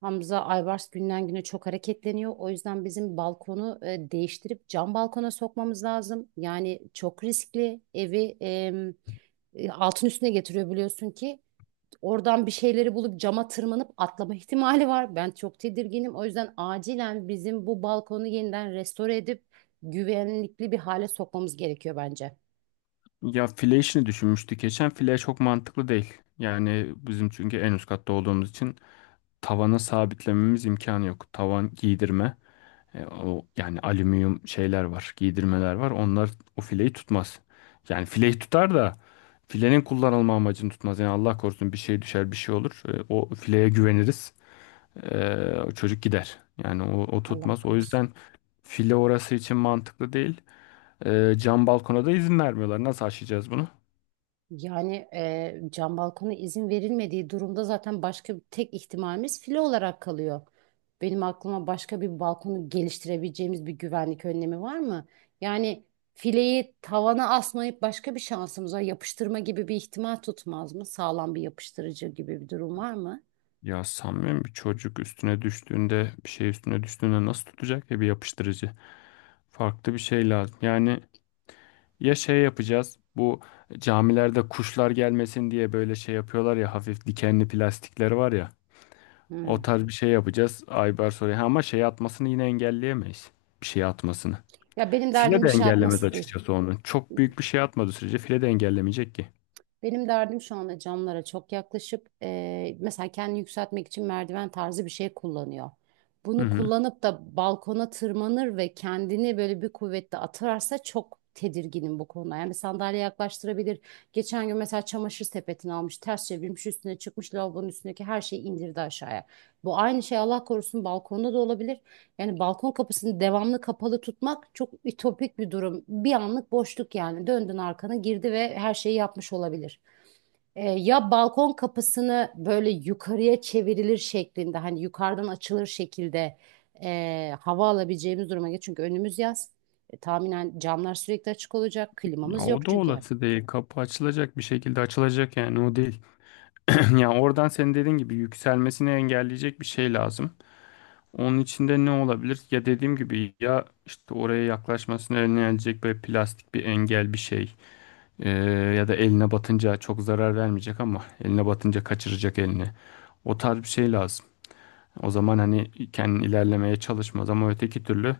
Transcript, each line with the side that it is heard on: right: Hamza Aybars günden güne çok hareketleniyor. O yüzden bizim balkonu değiştirip cam balkona sokmamız lazım. Yani çok riskli. Evi altın üstüne getiriyor biliyorsun ki. Oradan bir şeyleri bulup cama tırmanıp atlama ihtimali var. Ben çok tedirginim. O yüzden acilen bizim bu balkonu yeniden restore edip güvenlikli bir hale sokmamız gerekiyor bence.
left: Ya file işini düşünmüştük geçen. File çok mantıklı değil. Yani bizim çünkü en üst katta olduğumuz için tavana sabitlememiz imkanı yok. Tavan giydirme. O yani alüminyum şeyler var, giydirmeler var. Onlar o fileyi tutmaz. Yani fileyi tutar da filenin kullanılma amacını tutmaz. Yani Allah korusun bir şey düşer, bir şey olur. O fileye güveniriz. E, o çocuk gider. Yani o
right: Allah
left: tutmaz. O
right: korusun.
left: yüzden file orası için mantıklı değil. Cam balkona da izin vermiyorlar. Nasıl aşacağız bunu?
right: Yani cam balkona izin verilmediği durumda zaten başka bir tek ihtimalimiz file olarak kalıyor. Benim aklıma başka bir balkonu geliştirebileceğimiz bir güvenlik önlemi var mı? Yani fileyi tavana asmayıp başka bir şansımız var. Yapıştırma gibi bir ihtimal tutmaz mı? Sağlam bir yapıştırıcı gibi bir durum var mı?
left: Ya sanmıyorum, bir çocuk üstüne düştüğünde, bir şey üstüne düştüğünde nasıl tutacak ya bir yapıştırıcı. Farklı bir şey lazım. Yani ya şey yapacağız, bu camilerde kuşlar gelmesin diye böyle şey yapıyorlar ya, hafif dikenli plastikler var ya. O
right: Hmm.
left: tarz bir şey yapacağız. Aybar soruyor. Ha, ama şey atmasını yine engelleyemeyiz. Bir şey atmasını.
right: Ya benim
left: File
right: derdim bir
left: de
right: şey
left: engellemez
right: atması değil.
left: açıkçası onu. Çok büyük bir şey atmadığı sürece file de engellemeyecek ki.
right: Benim derdim şu anda camlara çok yaklaşıp mesela kendini yükseltmek için merdiven tarzı bir şey kullanıyor.
left: Hı
right: Bunu
left: hı.
right: kullanıp da balkona tırmanır ve kendini böyle bir kuvvetle atarsa çok tedirginim bu konuda. Yani bir sandalye yaklaştırabilir. Geçen gün mesela çamaşır sepetini almış, ters çevirmiş, üstüne çıkmış lavabonun üstündeki her şeyi indirdi aşağıya. Bu aynı şey Allah korusun balkonda da olabilir. Yani balkon kapısını devamlı kapalı tutmak çok ütopik bir durum. Bir anlık boşluk yani. Döndün arkana girdi ve her şeyi yapmış olabilir. Ya balkon kapısını böyle yukarıya çevrilir şeklinde hani yukarıdan açılır şekilde hava alabileceğimiz duruma geç. Çünkü önümüz yaz. Tahminen camlar sürekli açık olacak.
left: Ya
right: Klimamız
left: o
right: yok
left: da
right: çünkü.
left: olası değil. Kapı açılacak, bir şekilde açılacak yani, o değil. Yani oradan senin dediğin gibi yükselmesini engelleyecek bir şey lazım. Onun içinde ne olabilir? Ya dediğim gibi, ya işte oraya yaklaşmasını önleyecek böyle plastik bir engel, bir şey. Ee, Ya da eline batınca çok zarar vermeyecek ama eline batınca kaçıracak elini. O tarz bir şey lazım. O zaman hani kendin ilerlemeye çalışmaz ama öteki türlü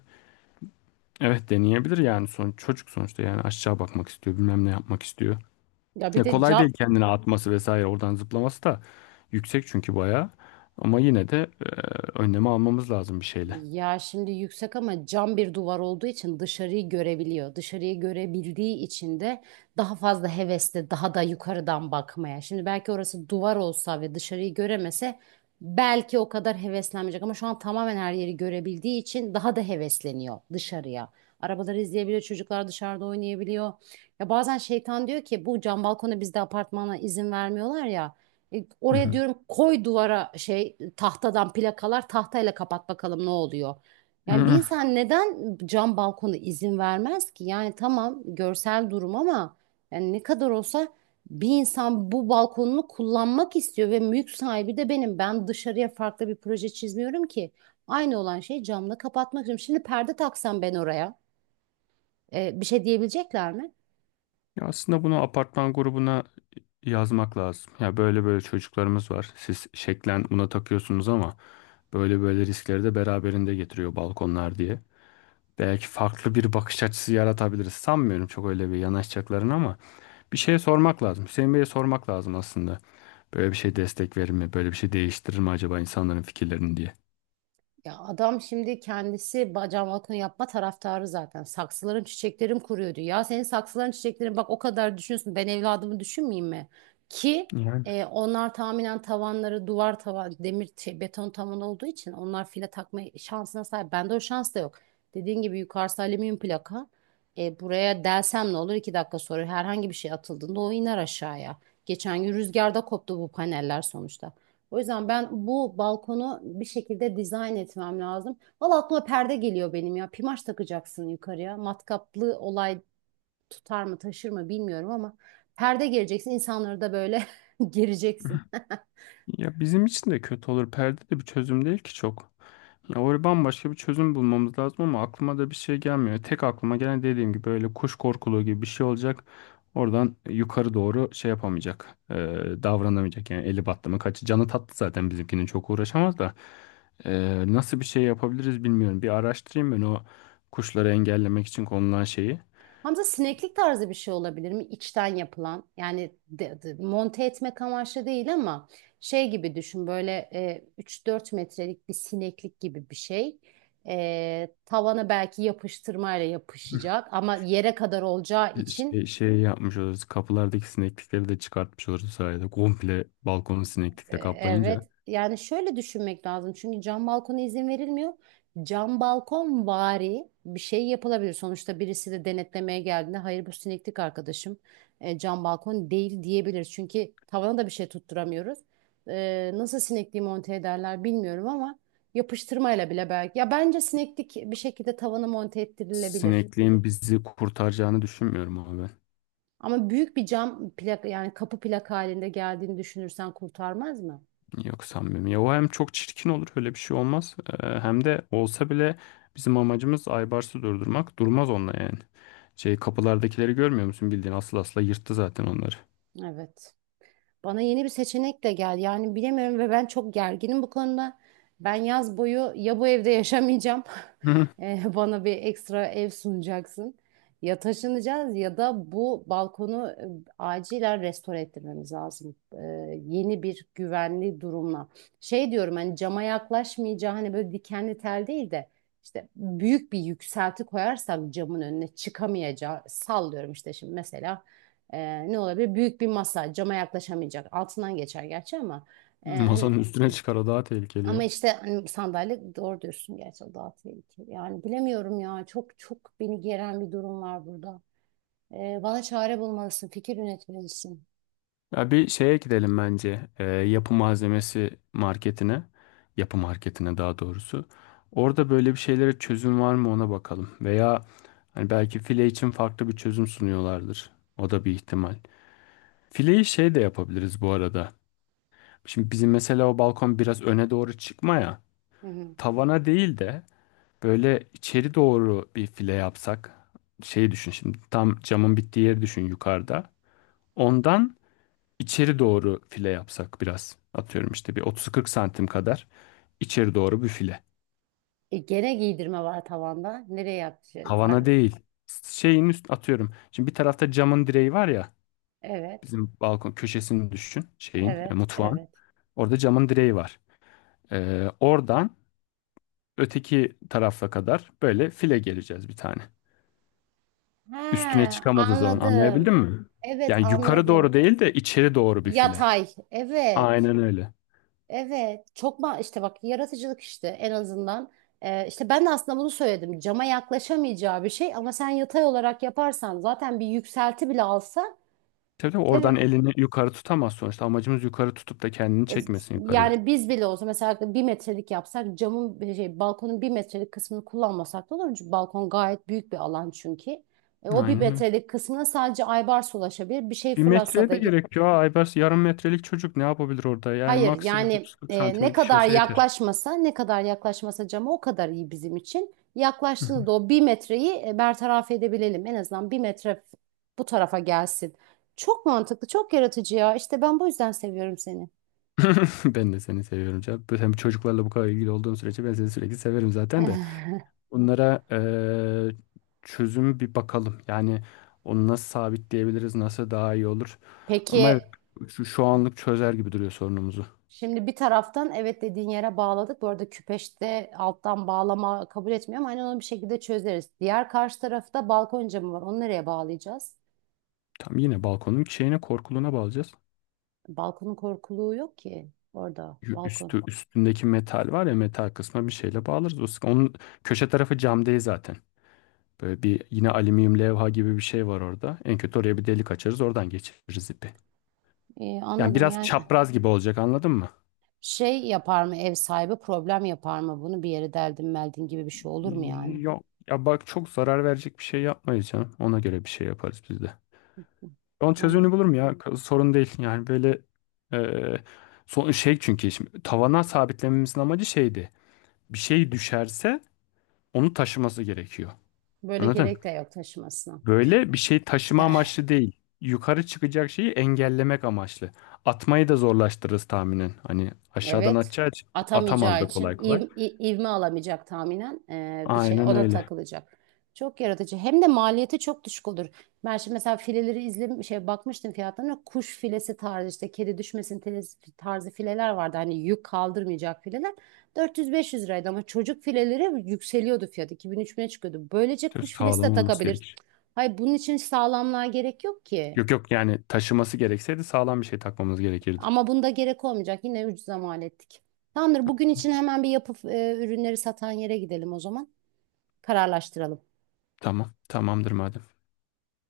left: evet, deneyebilir yani, son çocuk sonuçta yani, aşağı bakmak istiyor, bilmem ne yapmak istiyor.
right: Ya bir
left: Ya
right: de
left: kolay
right: ca-
left: değil kendine atması vesaire, oradan zıplaması da yüksek çünkü bayağı. Ama yine de önlemi almamız lazım bir şeyle.
right: Ya şimdi yüksek ama cam bir duvar olduğu için dışarıyı görebiliyor. Dışarıyı görebildiği için de daha fazla hevesli, daha da yukarıdan bakmaya. Şimdi belki orası duvar olsa ve dışarıyı göremese belki o kadar heveslenmeyecek ama şu an tamamen her yeri görebildiği için daha da hevesleniyor dışarıya. Arabaları izleyebiliyor, çocuklar dışarıda oynayabiliyor. Ya bazen şeytan diyor ki bu cam balkona bizde apartmana izin vermiyorlar ya. E,
left: Hı
right: Oraya
left: hı.
right: diyorum, koy duvara şey, tahtadan plakalar, tahtayla kapat bakalım ne oluyor.
left: Hı
right: Yani bir
left: hı.
right: insan neden cam balkona izin vermez ki? Yani tamam, görsel durum ama yani ne kadar olsa bir insan bu balkonunu kullanmak istiyor ve mülk sahibi de benim. Ben dışarıya farklı bir proje çizmiyorum ki. Aynı olan şeyi camla kapatmak istiyorum. Şimdi perde taksam ben oraya, bir şey diyebilecekler mi?
left: Ya aslında bunu apartman grubuna yazmak lazım. Ya böyle böyle çocuklarımız var. Siz şeklen buna takıyorsunuz ama böyle böyle riskleri de beraberinde getiriyor balkonlar diye. Belki farklı bir bakış açısı yaratabiliriz. Sanmıyorum çok öyle bir yanaşacaklarını ama bir şeye sormak lazım. Hüseyin Bey'e sormak lazım aslında. Böyle bir şey destek verir mi? Böyle bir şey değiştirir mi acaba insanların fikirlerini diye.
right: Ya adam şimdi kendisi cam balkon yapma taraftarı zaten. Saksıların çiçeklerim kuruyordu. Ya senin saksıların çiçeklerin, bak o kadar düşünüyorsun. Ben evladımı düşünmeyeyim mi? Ki
left: Yani
right: onlar tahminen tavanları duvar, tavan demir şey, beton tavan olduğu için onlar file takma şansına sahip. Bende o şans da yok. Dediğin gibi yukarısı alüminyum plaka. Buraya delsem ne olur? 2 dakika sonra herhangi bir şey atıldığında o iner aşağıya. Geçen gün rüzgarda koptu bu paneller sonuçta. O yüzden ben bu balkonu bir şekilde dizayn etmem lazım. Valla aklıma perde geliyor benim ya. Pimaş takacaksın yukarıya. Matkaplı olay tutar mı taşır mı bilmiyorum ama perde geleceksin. İnsanları da böyle gireceksin.
left: ya bizim için de kötü olur. Perde de bir çözüm değil ki çok. Ya oraya bambaşka bir çözüm bulmamız lazım ama aklıma da bir şey gelmiyor. Tek aklıma gelen, dediğim gibi, böyle kuş korkuluğu gibi bir şey olacak. Oradan yukarı doğru şey yapamayacak, davranamayacak yani, eli battı mı kaçı. Canı tatlı zaten bizimkinin, çok uğraşamaz da. Nasıl bir şey yapabiliriz bilmiyorum. Bir araştırayım ben o kuşları engellemek için konulan şeyi.
right: Hamza, sineklik tarzı bir şey olabilir mi? İçten yapılan. Yani monte etmek amaçlı değil ama şey gibi düşün, böyle 3-4 metrelik bir sineklik gibi bir şey. Tavana belki yapıştırmayla yapışacak ama yere kadar olacağı için
left: Şey, şey yapmış oluruz. Kapılardaki sineklikleri de çıkartmış oluruz bu sayede. Komple balkonu sineklikle kaplayınca.
right: Evet. Yani şöyle düşünmek lazım. Çünkü cam balkona izin verilmiyor. Cam balkon vari bir şey yapılabilir. Sonuçta birisi de denetlemeye geldiğinde, hayır bu sineklik arkadaşım, cam balkon değil diyebilir. Çünkü tavana da bir şey tutturamıyoruz. Nasıl sinekliği monte ederler bilmiyorum ama yapıştırmayla bile belki. Ya bence sineklik bir şekilde tavana monte ettirilebilir.
left: Sinekliğin bizi kurtaracağını düşünmüyorum ama ben.
right: Ama büyük bir cam plak, yani kapı plak halinde geldiğini düşünürsen kurtarmaz mı?
left: Yok, sanmıyorum. Ya o hem çok çirkin olur, öyle bir şey olmaz. Hem de olsa bile bizim amacımız Aybars'ı durdurmak. Durmaz onunla yani. Şey, kapılardakileri görmüyor musun? Bildiğin asıl asla yırttı zaten onları.
right: Evet. Bana yeni bir seçenekle gel. Yani bilemiyorum ve ben çok gerginim bu konuda. Ben yaz boyu ya bu evde yaşamayacağım.
left: Hı hı.
right: Bana bir ekstra ev sunacaksın. Ya taşınacağız ya da bu balkonu acilen restore ettirmemiz lazım. Yeni bir güvenli durumla. Şey diyorum, hani cama yaklaşmayacağı, hani böyle dikenli tel değil de işte büyük bir yükselti koyarsak camın önüne çıkamayacağı, sallıyorum işte şimdi mesela ne olabilir? Büyük bir masa, cama yaklaşamayacak. Altından geçer gerçi ama hani,
left: Masanın üstüne çıkar, o daha tehlikeli
right: ama
left: ya.
right: işte hani sandalye, doğru diyorsun gerçi o daha tehlikeli. Yani bilemiyorum ya, çok çok beni geren bir durum var burada. Bana çare bulmalısın, fikir üretmelisin.
left: Ya bir şeye gidelim bence. Yapı malzemesi marketine. Yapı marketine daha doğrusu. Orada böyle bir şeylere çözüm var mı, ona bakalım. Veya hani belki file için farklı bir çözüm sunuyorlardır. O da bir ihtimal. Fileyi şey de yapabiliriz bu arada. Şimdi bizim mesela o balkon biraz öne doğru çıkma ya.
right: Hı hı.
left: Tavana değil de böyle içeri doğru bir file yapsak. Şey düşün şimdi, tam camın bittiği yeri düşün yukarıda. Ondan İçeri doğru file yapsak biraz. Atıyorum işte bir 30-40 santim kadar içeri doğru bir file.
right: Gene giydirme var tavanda. Nereye yapacağız?
left: Tavana
right: Pardon.
left: değil. Şeyin üst, atıyorum, şimdi bir tarafta camın direği var ya.
right: Evet,
left: Bizim balkon köşesini düşün. Şeyin
right: evet,
left: mutfağın.
right: evet.
left: Orada camın direği var. Oradan öteki tarafa kadar böyle file geleceğiz bir tane.
right: He,
left: Üstüne çıkamaz o zaman,
right: anladım.
left: anlayabildin mi?
right: Evet,
left: Yani yukarı
right: anladım.
left: doğru değil de içeri doğru bir file.
right: Yatay. Evet.
left: Aynen öyle.
right: Evet, çok ma işte bak, yaratıcılık işte en azından. İşte ben de aslında bunu söyledim. Cama yaklaşamayacağı bir şey ama sen yatay olarak yaparsan zaten bir yükselti bile alsa
left: Tabii tabii, oradan
right: evet,
left: elini yukarı tutamaz sonuçta. Amacımız yukarı tutup da kendini
right: E,
left: çekmesin yukarıya.
right: yani biz bile olsa mesela 1 metrelik yapsak, camın bir şey, balkonun 1 metrelik kısmını kullanmasak da olur. Çünkü balkon gayet büyük bir alan çünkü. O bir
left: Aynen öyle.
right: metrelik kısmına sadece Aybars ulaşabilir. Bir şey
left: Bir
right: fırlatsa
left: metreye
right: da
left: de gerek yok. Aybars yarım metrelik çocuk, ne yapabilir orada? Yani
right: hayır,
left: maksimum
right: yani
left: 30-40
right: ne
left: santimlik bir şey
right: kadar
left: olsa yeter.
right: yaklaşmasa, ne kadar yaklaşmasa cama, o kadar iyi bizim için.
left: Hı
right: Yaklaştığında
left: hı.
right: da o 1 metreyi bertaraf edebilelim. En azından 1 metre bu tarafa gelsin. Çok mantıklı, çok yaratıcı ya. İşte ben bu yüzden seviyorum seni.
left: Ben de seni seviyorum canım. Hem çocuklarla bu kadar ilgili olduğum sürece ben seni sürekli severim zaten de. Bunlara çözüm bir bakalım. Yani onu nasıl sabitleyebiliriz, nasıl daha iyi olur. Ama evet,
right: Peki
left: şu anlık çözer gibi duruyor sorunumuzu.
right: şimdi bir taraftan evet, dediğin yere bağladık. Bu arada küpeşte alttan bağlama kabul etmiyor ama hani onu bir şekilde çözeriz. Diğer karşı tarafta balkon camı var. Onu nereye bağlayacağız?
left: Tam yine balkonun şeyine, korkuluğuna bağlayacağız.
right: Balkonun korkuluğu yok ki orada balkon.
left: Üstündeki metal var ya, metal kısmına bir şeyle bağlarız. Onun köşe tarafı cam değil zaten. Böyle bir yine alüminyum levha gibi bir şey var orada. En kötü oraya bir delik açarız, oradan geçiririz ipi. Yani
right: Anladım,
left: biraz
right: yani
left: çapraz gibi olacak, anladın mı?
right: şey yapar mı ev sahibi, problem yapar mı bunu, bir yere deldin meldin gibi bir şey olur mu yani?
left: Yok. Ya bak, çok zarar verecek bir şey yapmayız canım. Ona göre bir şey yaparız biz de. Onun
right: Anladım.
left: çözümünü bulurum ya. Sorun değil. Yani böyle e, son şey, çünkü şimdi tavana sabitlememizin amacı şeydi. Bir şey düşerse onu taşıması gerekiyor.
right: Böyle
left: Anladın?
right: gerek de yok taşımasına.
left: Böyle bir şey taşıma amaçlı değil. Yukarı çıkacak şeyi engellemek amaçlı. Atmayı da zorlaştırırız tahminen. Hani aşağıdan
right: Evet.
left: atacağı için atamaz
right: Atamayacağı
left: da
right: için,
left: kolay kolay.
right: ivme alamayacak tahminen, bir şey
left: Aynen
right: ona
left: öyle.
right: takılacak. Çok yaratıcı. Hem de maliyeti çok düşük olur. Ben şimdi mesela fileleri izlemiş şey, bakmıştım fiyatlarına. Kuş filesi tarzı işte, kedi düşmesin tarzı fileler vardı. Hani yük kaldırmayacak fileler. 400-500 liraydı ama çocuk fileleri yükseliyordu fiyat. 2.000-3.000'e çıkıyordu. Böylece
left: Söz,
right: kuş filesi de
left: sağlam olması
right: takabilir.
left: gerekir.
right: Hayır, bunun için sağlamlığa gerek yok ki.
left: Yok yok, yani taşıması gerekseydi sağlam bir şey takmamız gerekirdi.
right: Ama bunda gerek olmayacak. Yine ucuza mal ettik. Tamamdır. Bugün için hemen bir yapıp ürünleri satan yere gidelim o zaman. Kararlaştıralım.
left: Tamam. Tamamdır madem.